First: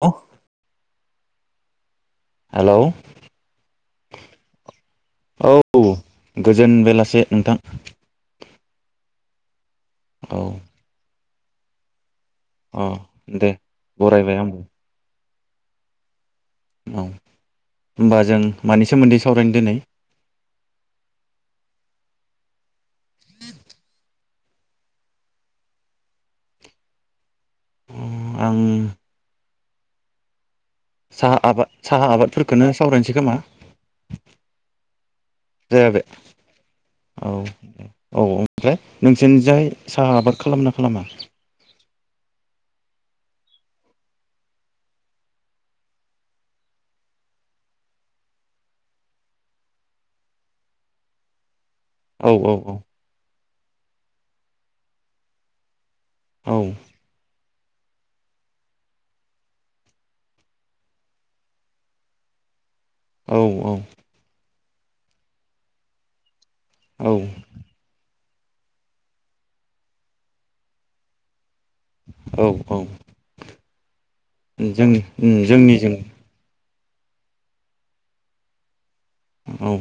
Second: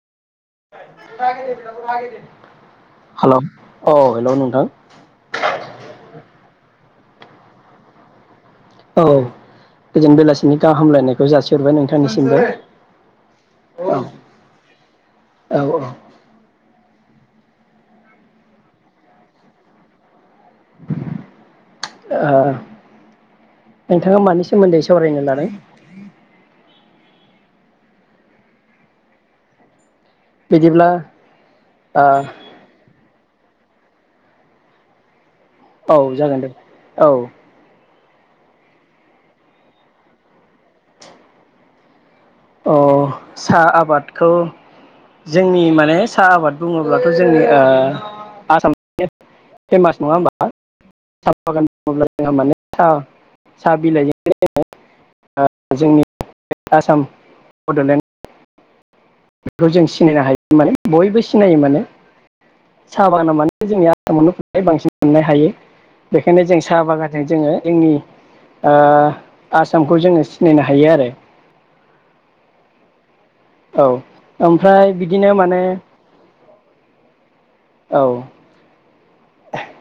अ। [inaudible] Hello हेल औ hello नोंथां औ गोजोन बेलासे नोंथां औ। गोजोन औ बेलासिनि गाहामलायनाय खौ जासि हरबाय नोंथांनिसि अ दे बरायबाय आं। औ औ। औ होमबा जों मानि सोमोन्दै सावरायनो दिनै ओ नोंथाङा मानि सोमोन्दै सावरायनो लादों। ओम आं। बिदिब्ला साहा आबाद ओ साहा आबादफोरखौनो सावरायनोसै गोमा औ जागोन दे औ। औ ओमफ्राय नोंसोरनिजाय साहा आबाद खालामना खालामा अ सा आबादखौ जोंनि माने साहा आबाद बुङोब्लाथ जोंनि ओ आसाम फेमास नङा होमबा सा बागान अब्ला औ जोंहा औ माने सा साबिलाइ ओ जोंनि औ आसाम बडलेण्ड बेखौ जों सिनायनो हायो माने बयबो सिनायो माने साहाबागान आ औ माने जोंनि आसामावनो हाय बांसिन मोननो हायो बे खायनो जों साहा औ बागानजों जोङो जोंनि ओ आसामखौ जोङो सिनायनो हायो आरो औ औ औ ओमफ्राय जोंनि बिदिनो माने जोंनिजों औ औ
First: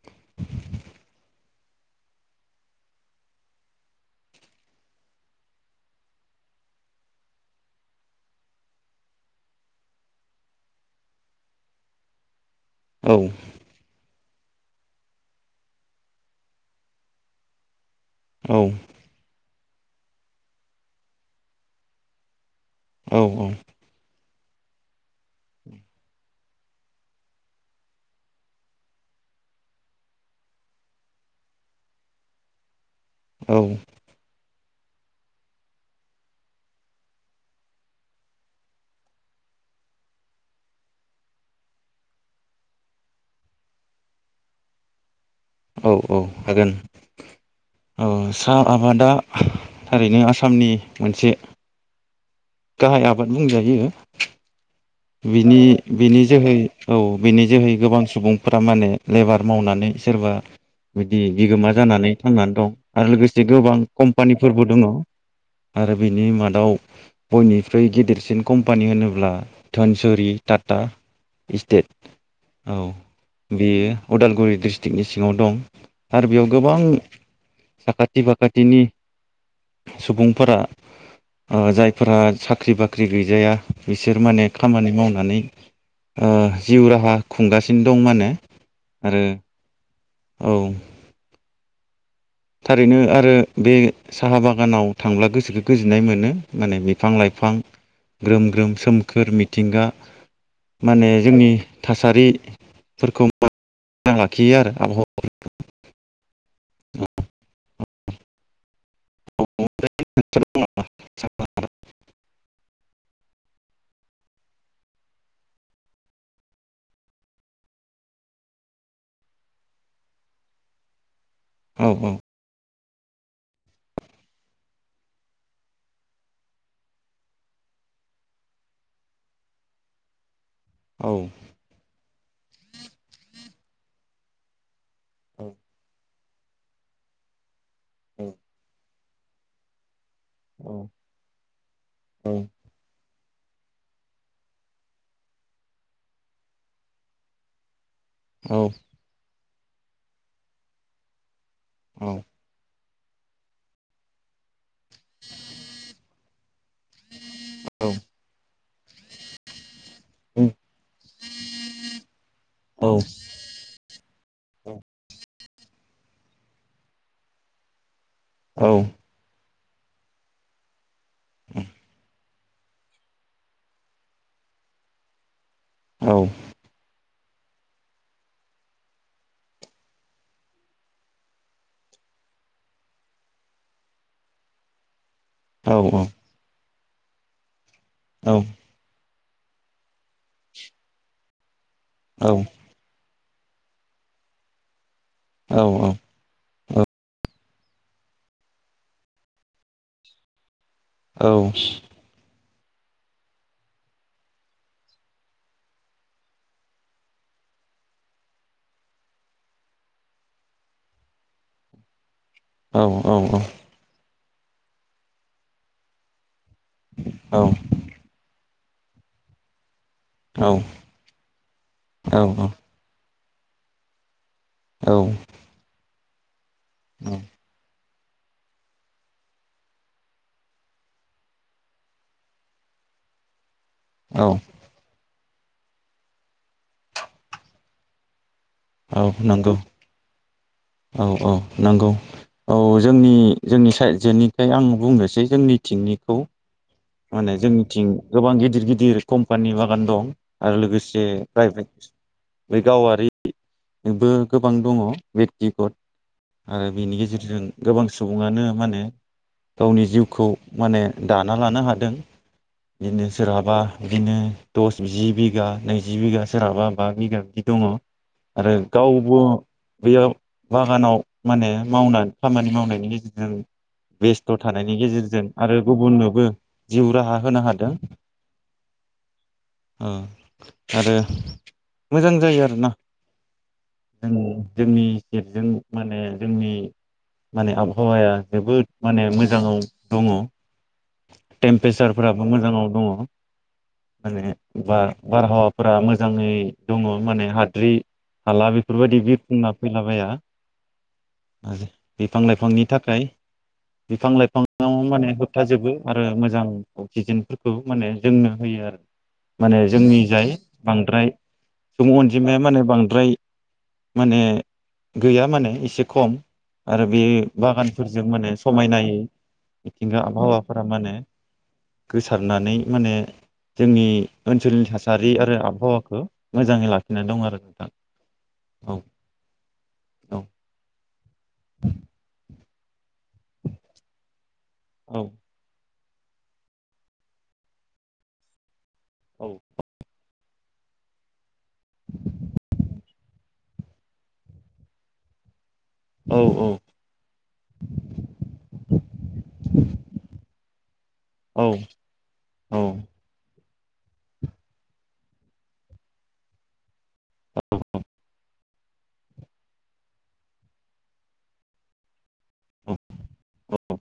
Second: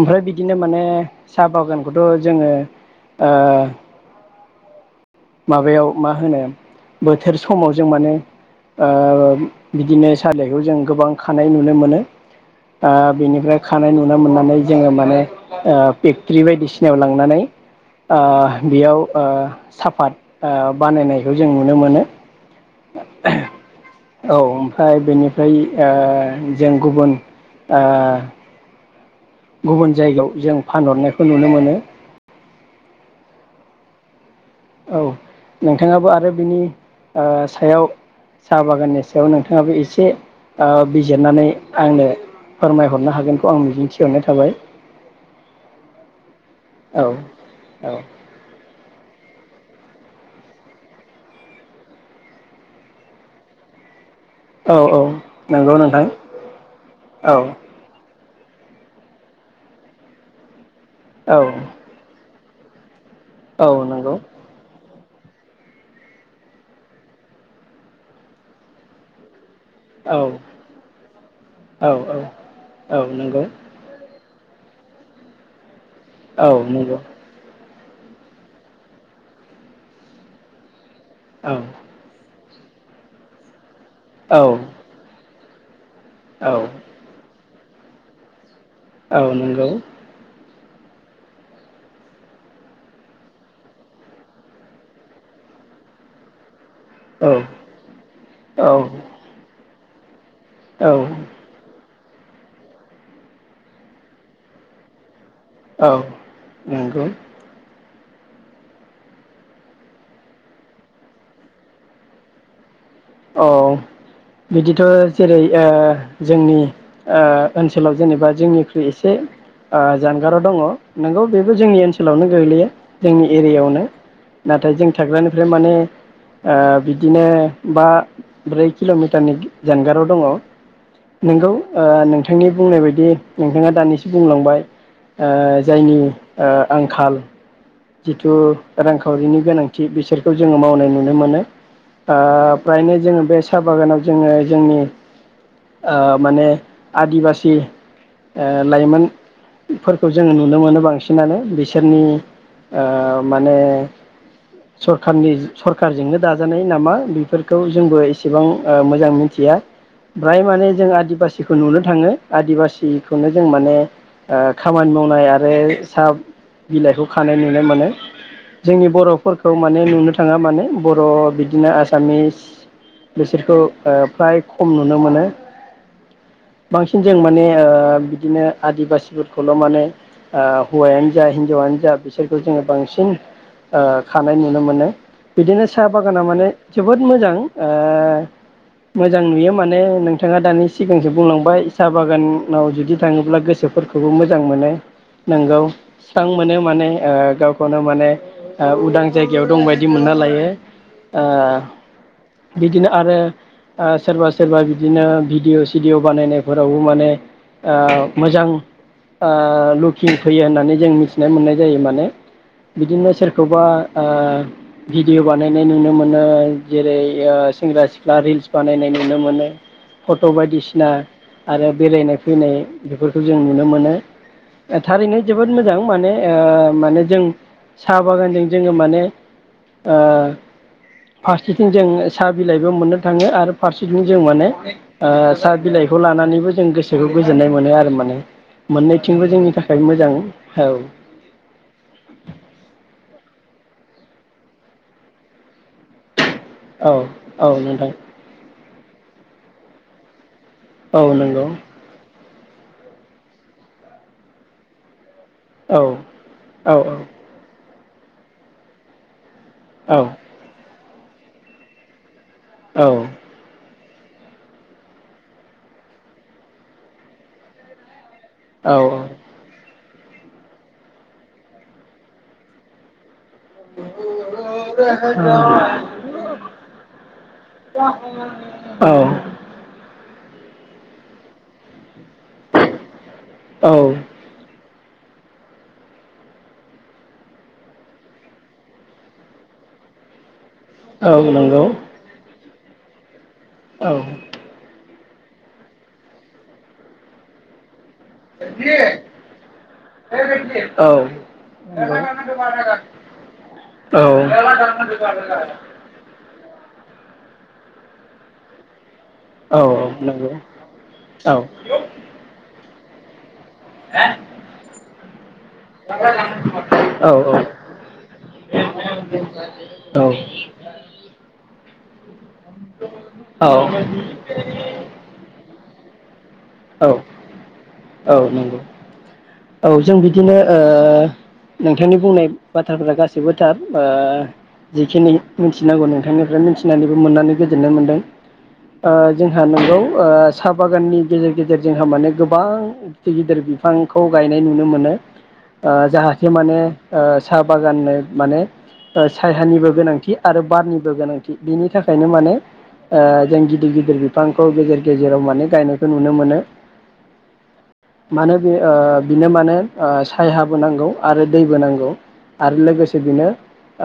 ओमफ्राय बिदिनो माने साहा बागानखौथ' जोङो ओ माबायाव मा होनो बोथोर समाव जों माने ओ बिदिनो सा बिलाइखौ जों गोबां खानाय नुनो मोनो। ओ औ बेनिफ्राय खानाय नुयो नुनो मोननानै जोङो माने ओ फेक्ट्रि बायदिसिनायाव लांनानै आ औ बेयाव ओ साफाद ओ बानायनायखौ जों नुनो मोनो। औ औ औ ओमफ्राय बेनिफ्राय ओ जों गुबुन आ गुबुन जायगायाव जों फानहरनायखौ नुनो मोनो। औ औ नोंथाङाबो आरो बिनि ओ सायाव साहा बागाननि सायाव नोंथाङाबो एसे ओ बिजिरनानै आंनो फोरमायहरनो हागोनखौ आं मिजिंथिहरनाय थाबाय। औ औ हागोन औ औ सा आबादा थारैनो आसामनि मोनसे गाहाय आबाद बुंजायो। औ औ बिनि नंगौ नोंथां बिनि जोहै औ बिनि जोहै गोबां सुबुं फोरा माने लेबार मावनानै सोरबा बिदि औ बिगोमा जानानै थांनानै दं आरो लोगोसे औ गोबां नंगौ कम्पानिफोरबो दङ। आरो बिनि मादाव बयनिख्रुइ गेदेरसिन कम्पानि होनोब्ला औ धनसुरि टाटा इस्टेट औ औ बेयो उदालगुरि डिस्ट्रिक्टनि सिङाव दं। आरो बेयाव औ गोबां नंगौ साखाथि फाखाथिनि सुबुंफोरा औ ओ जायफोरा सा ख्रि बाख्रि गैजाया। बिसोर माने औ खामानि मावनानै। ओ औ जिउ राहा। खुंगासिनो दं माने। आरो औ नंगौ। औ। थारैनो आरो बे साहा बागानाव थांब्ला गोसोखौ गोजोननाय मोनो। माने बिफां औ लाइफां ग्रोम ग्रोम औ सोमखोर मिथिंगा। माने जोंनि। थासारिफोरखौ मोजां लाखियो आरो आबहावाफोरखौ। औ नंगौ। [inaudible] औ बिदिथ' जेरै ओ जोंनि ओ ओनसोलाव जेनेबा जोंनि एसे ओ जानगाराव दङ नंगौ बेबो जोंनि औ ओनसोलावनो गोग्लैयो। जोंनि एरियायावनो नाथाय जों थाग्रानिफ्राय माने ओ बिदिनो। बा ब्रै किल'मिटारनि जानगाराव दङ। औ नंगौ ओ नोंथांनि बुंनाय बायदि। नोंथाङा दानिसो बुंलांबाय। ओ औ जायनि। ओ आंखाल। जिथु रांखावरिनि गोनांथि बिसोरखौ जोङो औ मावनाय नुनो मोनो। ओ फ्रायनो जोङो। बे साहा बागानाव जोङो जोंनि ओ माने आदिबासि। ओ औ लाइमोन। फोरखौ जोङो नुनो मोनो बांसिनानो बि औ सोरनि ओ माने सरखारनि सरखारजोंनो दाजानाय नामा बेफोर। खौ जोंबो एसेबां। ओ मोजां मिथिया। ब्राय औ माने जों आदिबासि। [unintelligible] नुनो थाङो आदिबासिखौनो जों माने ओ खामानि मावनाय आरो साहा बिलाइखौ खानाय नु नो मोनो जोंनि बर'फोरखौ माने नुनो थाङा माने बर' बिदिनो आसामिस बिसोरखौ ओ फ्राय खम नुनो मोनो औ बांसिन जों माने ओ बिदिनो आदिबासिफोरखौल' माने ओ हौवायानो जा हिनजावानो जा बिसोर सोरखौ जोङो बांसिन ओ खानाय नुनो मोनो। बिदिनो साहा बागाना माने जोबोद मोजां। ओ मोजां नुयो माने नोंथाङा दानि सिगांसो बुंलांबाय साहा औ बागानाव जुदि थाङोब्ला गोसोफोरखौबो मोजां मोनो। नोंगौ औ स्रां मोनो। औ माने ओ गावखौनो माने ओ उदां जायगायाव दं बायदि मोनना लायो। औ ओ बिदिनो आरो ओ सोरबा सोरबा बिदिनो भिडिय' सिडिय' बानायनायफोरावबो माने ओ मोजां ओ लुकिं फैयो होन्नानै जों मिथिनानै मोन्नाय जायो माने बिदिनो सोरखौबा ओ भिडिअ बानायनाय नुनो मोनो जेरै ओ सेंग्रा सिख्ला रिल्स बानायनाय नुनो मोनो फट' बायदिसिना आरो बेरायनाय औ फैनाय बेफोर खौ जों नुनो मोनो ओ औ थारैनो जोबोद मोजां माने ओ माने जों साहा बागानजों जोङो माने ओ फारसेथिं जों साहा बिलाइबो मोन्नो थाङो आरो फारसेथिं जों औ माने ओ साहा बिलाइखौ लानानैबो जों गोसोखौ गोजोन्नाय मोनो आरो माने औ मोननैथिंबो जोंनि नंगौ थाखाय मोजां। औ औ औ नंगौ औ जोंनि जोंनि साइदजेनिफ्राय आं बुंनोसै जोंनिथिंनिखौ। औ माने औ जोंनिथिं नोंथां गोबां गिदिर गिदिर कम्पानि बागान दं। आरो औ लोगोसे नंगौ प्राइभेट बे गावारिबो गोबां दङ। बेक्तिगत औ आरो बेनि गेजेरजों गोबां सुबुङानो माने गावनि औ जिउखौ माने दाना लानो हाद दों औ बिदिनो सोरहाबा बिदिनो दस जि बिगा नैजि बिगा सोरहाबा बा बिगा बिदि दङ आरो औ औ गावबो बेयाव बागानाव माने मावनानै खामानि मावनायनि गेजेरजों बेस्थ' थानायनि गेजेरजों आरो गुबुननोबो जिउ राहा होनो हादों ओं आरो मोजां जायो आरोना औ जोंनि जोंनि गेटजों माने जोंनि माने आबहावाया जोबोद माने मोजाङाव दङ नंगौ टेमपेसारफोराबो मोजाङाव दङ औ माने बा बारहावाफोरा मोजाङै दङ माने हाद्रि हाला बेफोरबायदि बिरफुंना फैलाबाया औ औ आरो बिफां नंगौ लाइफांनि थाखाय औ बिफां लाइफाङाव माने होबथाजोबो। मोजां अक्सिजेनफोरखौ माने जोंनो होयो आरो औ माने औ जोंनि नंगौ जाय बांद्राय औ सुबुं अनजिमाया माने बांद फ्राय माने गैया माने एसे खम आरो बे बागानफोरजों माने औ थारमाने गोसारनानै माने जोंनि ओनसोलनि थासारि आरो आब आबहावाखो मोजाङै लाखिनानै दं आरो नोंथां औ औ जों बिदिनो ओ नोंथांनि बुंनाय बाथ्राफ्रा गासै गासैबो थार ओ औ जिखिनि मिथि थिनांगौ नोंथांनिफ्राय मिथिनानैबो मोननानै गोजोननाय मोनदों ओ जोंहा नंगौ ओ साहा बागाननि गेजेर गेजेर जोंहा माने गोबां गदिर गिदिर फांखौ खौ गायनाय नुनो मोनो ओ औ जाहाथे माने ओ साहा बागानो माने ओ सायहानिबो गोनांथि आरो बारनिबो गोनांथि औ बेनि थाखायनो माने ओ जों गि दि गिदिर बिफांखौ गेजेर गेजेराव माने गायनायखौ नुनो मोनो । मानो बे ओ बिनो मानो सायहाबो नांगौ आरो दैबो नांगौ आरो लोगोसे बिनो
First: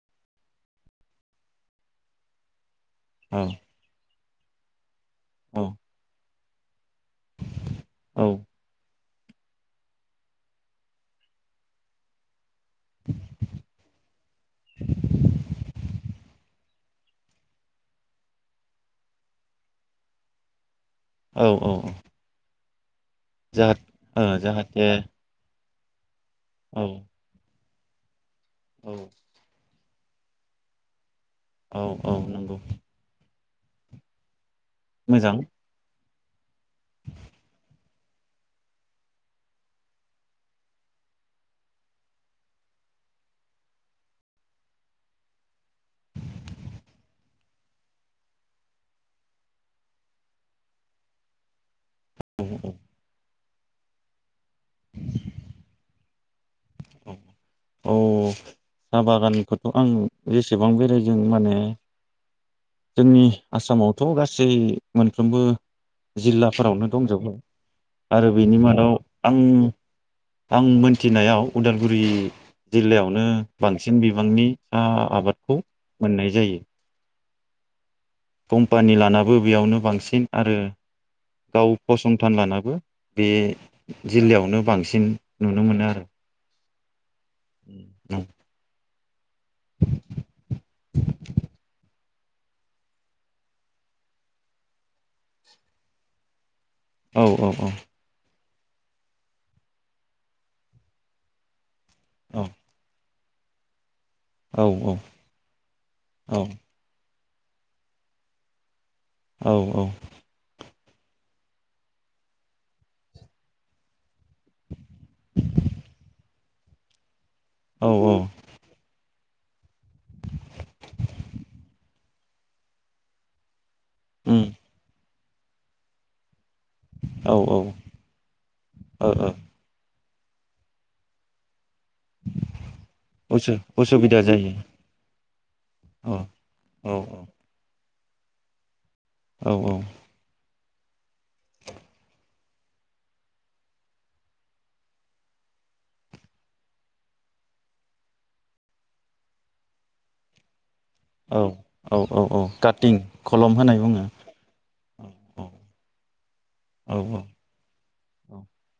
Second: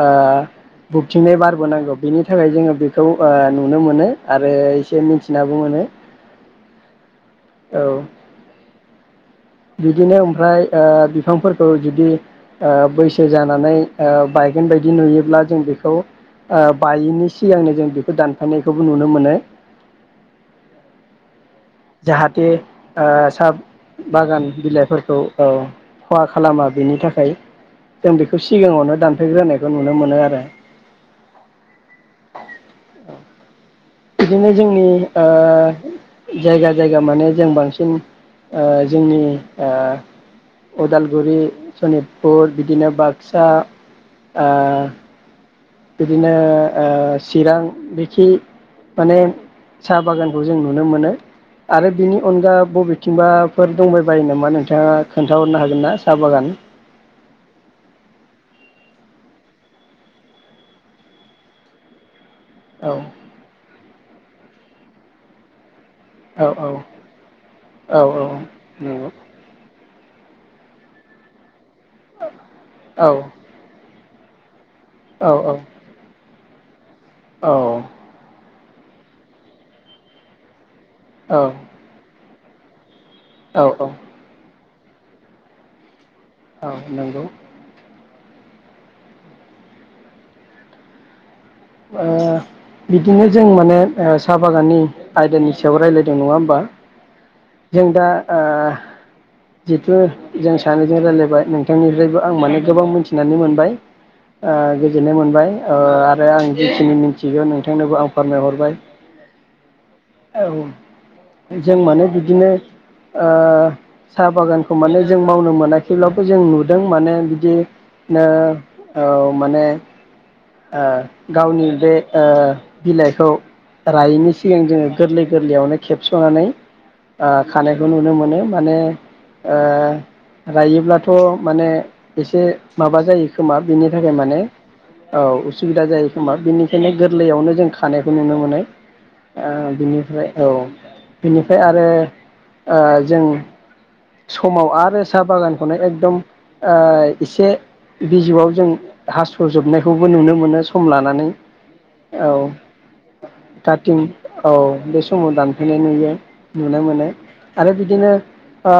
ओ बुबथिंनाय बारबो नांगौ बेनि थाखाय जोङो बे खौ ओ औ नुनो मोनो । आरो एसे मि थिनाबो मोनो । औ । बिदिनो ओमफ्राय ओ बिफांफोरखौ जुदि ओ बैसो जानानै आ बायगोन बायदि नुयोब्ला जों बेखौ आ बायैनि सिगांनो जों बेखौ दानफायनायखौबो नुनो मोनो । औ औ औ । आ साहा बागान बिलाइफोरखौ औ खहा खालामा औ बेनि थाखाय । जों बि खौ औ सिगाङावनो दानफायग्रोनाय खौ नुनो मोनो आरो । औ औ नंगौ । बिदिनो जोंनि ओ जायगा जायगा माने जों बांसिन आ जोंनि आ उदालगुरि सनितपुर बिदिनो बाक्सा आ बिदिनो आ चिरां बेखि माने साहा बागानखौ जों नुनो मोनो । आरो बेनि औ अनगा औ बबेथिंबा फोर दंबायबायो नामा नों थाङा खोनथाहरनो हागोन ना? साहा बागान । औ औ साहा बागानखौथ आं जेसेबां बेराय दों माने औ जोंनि आसामाव थ' गासै मोनफ्रोमबो औ औ जिल्लाफोरावनो दंजोबो औ आरो बिनि मादाव नंगौ आं आं मोनथिनायाव उदालगुरि औ जिल्लायावनो बां सिन बिबांनि साहा आबादखौ मोननाय जायो । औ कम्पानि लानाबो बेयावनो बांसिन आरो गाव फसं - थान लानाबो बे औ औ जिल्लायावनो बां सिन नुनो मोनो आरो औ नंगौ [inaudible] ओ बिदिनो जों माने ओ साहा बागाननि आयदानि सायाव रायलायदों नङा होमबा? औ औ औ। जों दा ओ जिथु जों सानैजों रायलायबाय नों थांनिफ्रायबो आं औ माने गोबां मोन थिनानै मोनबाय। ओ औ गोजोननाय मोनबाय ओ आरो आं जि मिन्थिगौ नोंथांनोबो आं फोरमायहरबाय। औ औ। औ जों माने बिदिनो ओ साहा बागानखौ माने जों मावनो मोनाखैब्लाबो जों नुदों माने बि दि औ औ नो औ। माने ओ। गावनि बे ओ बिलाइखौ रायैनो उम सिगां जोङो गोरलै गोरलैयावनो खेबसनानै ओ औ औ खानायखौ नुनो मोनो माने ओ रायोब्लाथ' माने एसे माबा जायो उसु खोमा बिनि थाखाय उसुबिदा माने जायो औ उसुबिदा जायो। औ खोमा औ बेनिखायनो गोरलैयावनो जों खा खानायखौ नुनो मोनो। ओ औ बिनिफ्राय औ। बेनिफ्राय आरो ओ जों समाव आरो साहा बागानखौनो एकदम ओ एसे बिजौआव जों हासजोबनायखौबो नुनो मोनो स सम लानानै औ औ काटिं खलम होनाय काटिं बुङो औ बे औ समाव औ दानफायनाय नुयो नुनो औ मोनो औ आरो बिदिनो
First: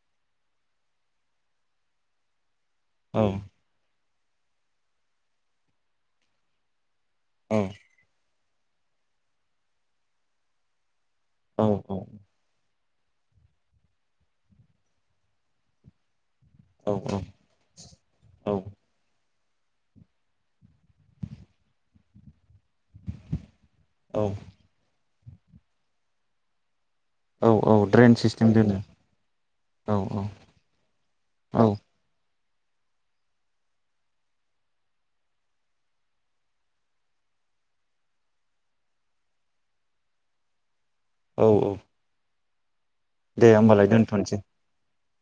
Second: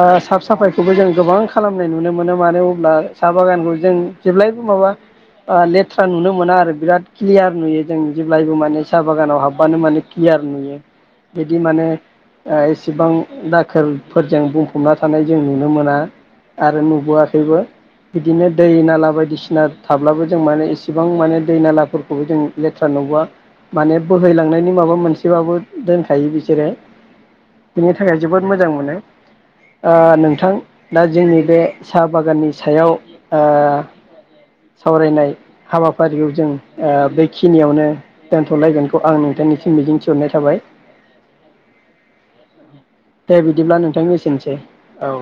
साफ साफायखौबो जों गोबां खालामनाय नुनो मोनो मानोे ब्ला औ साहा बागानखौ जों जेब्लायबो माबा ओ लेथ्रा नुनो मोना आरो बिराद क्लियार औ नुयो जों जेब्लायबो माने साहा बागानाव हाबबानो माने क्लियार नुयो। बिदि औ माने ओ एसेबां दाखोरफोरजों बुं फबना थानाय जों नुनो मोना। आरो नुबोआखैबो बिदिनो औ दै नाला बायदिसि ना थाब्लाबो जों माने एसेबां माने दै नालाफोरखौबो जों लेथ्रा नुबांङा। माने औ बोहैलांनायनि माबा मोनसे एसेबाबो दोनखायो बिसोरो औ औ बिनि ड्रेन थाखाय जोबोद सिस्टेम मोजां दोनो मोनो ओ औ औ नोंथां दा जोंनि बे औ साहा बागा ननि सायाव ओ सावरायनाय हाबाफारिखौ जों ओ बेखिनियावनो दोनथ'लायगोनखौ आं नोंथांनिसिम मिजिंथिहरनाय थाबाय। औ औ [inaudible] दे बिदिब्ला होमबालाय नोंथांनि दोनथ'नोसै एसेनोसै औ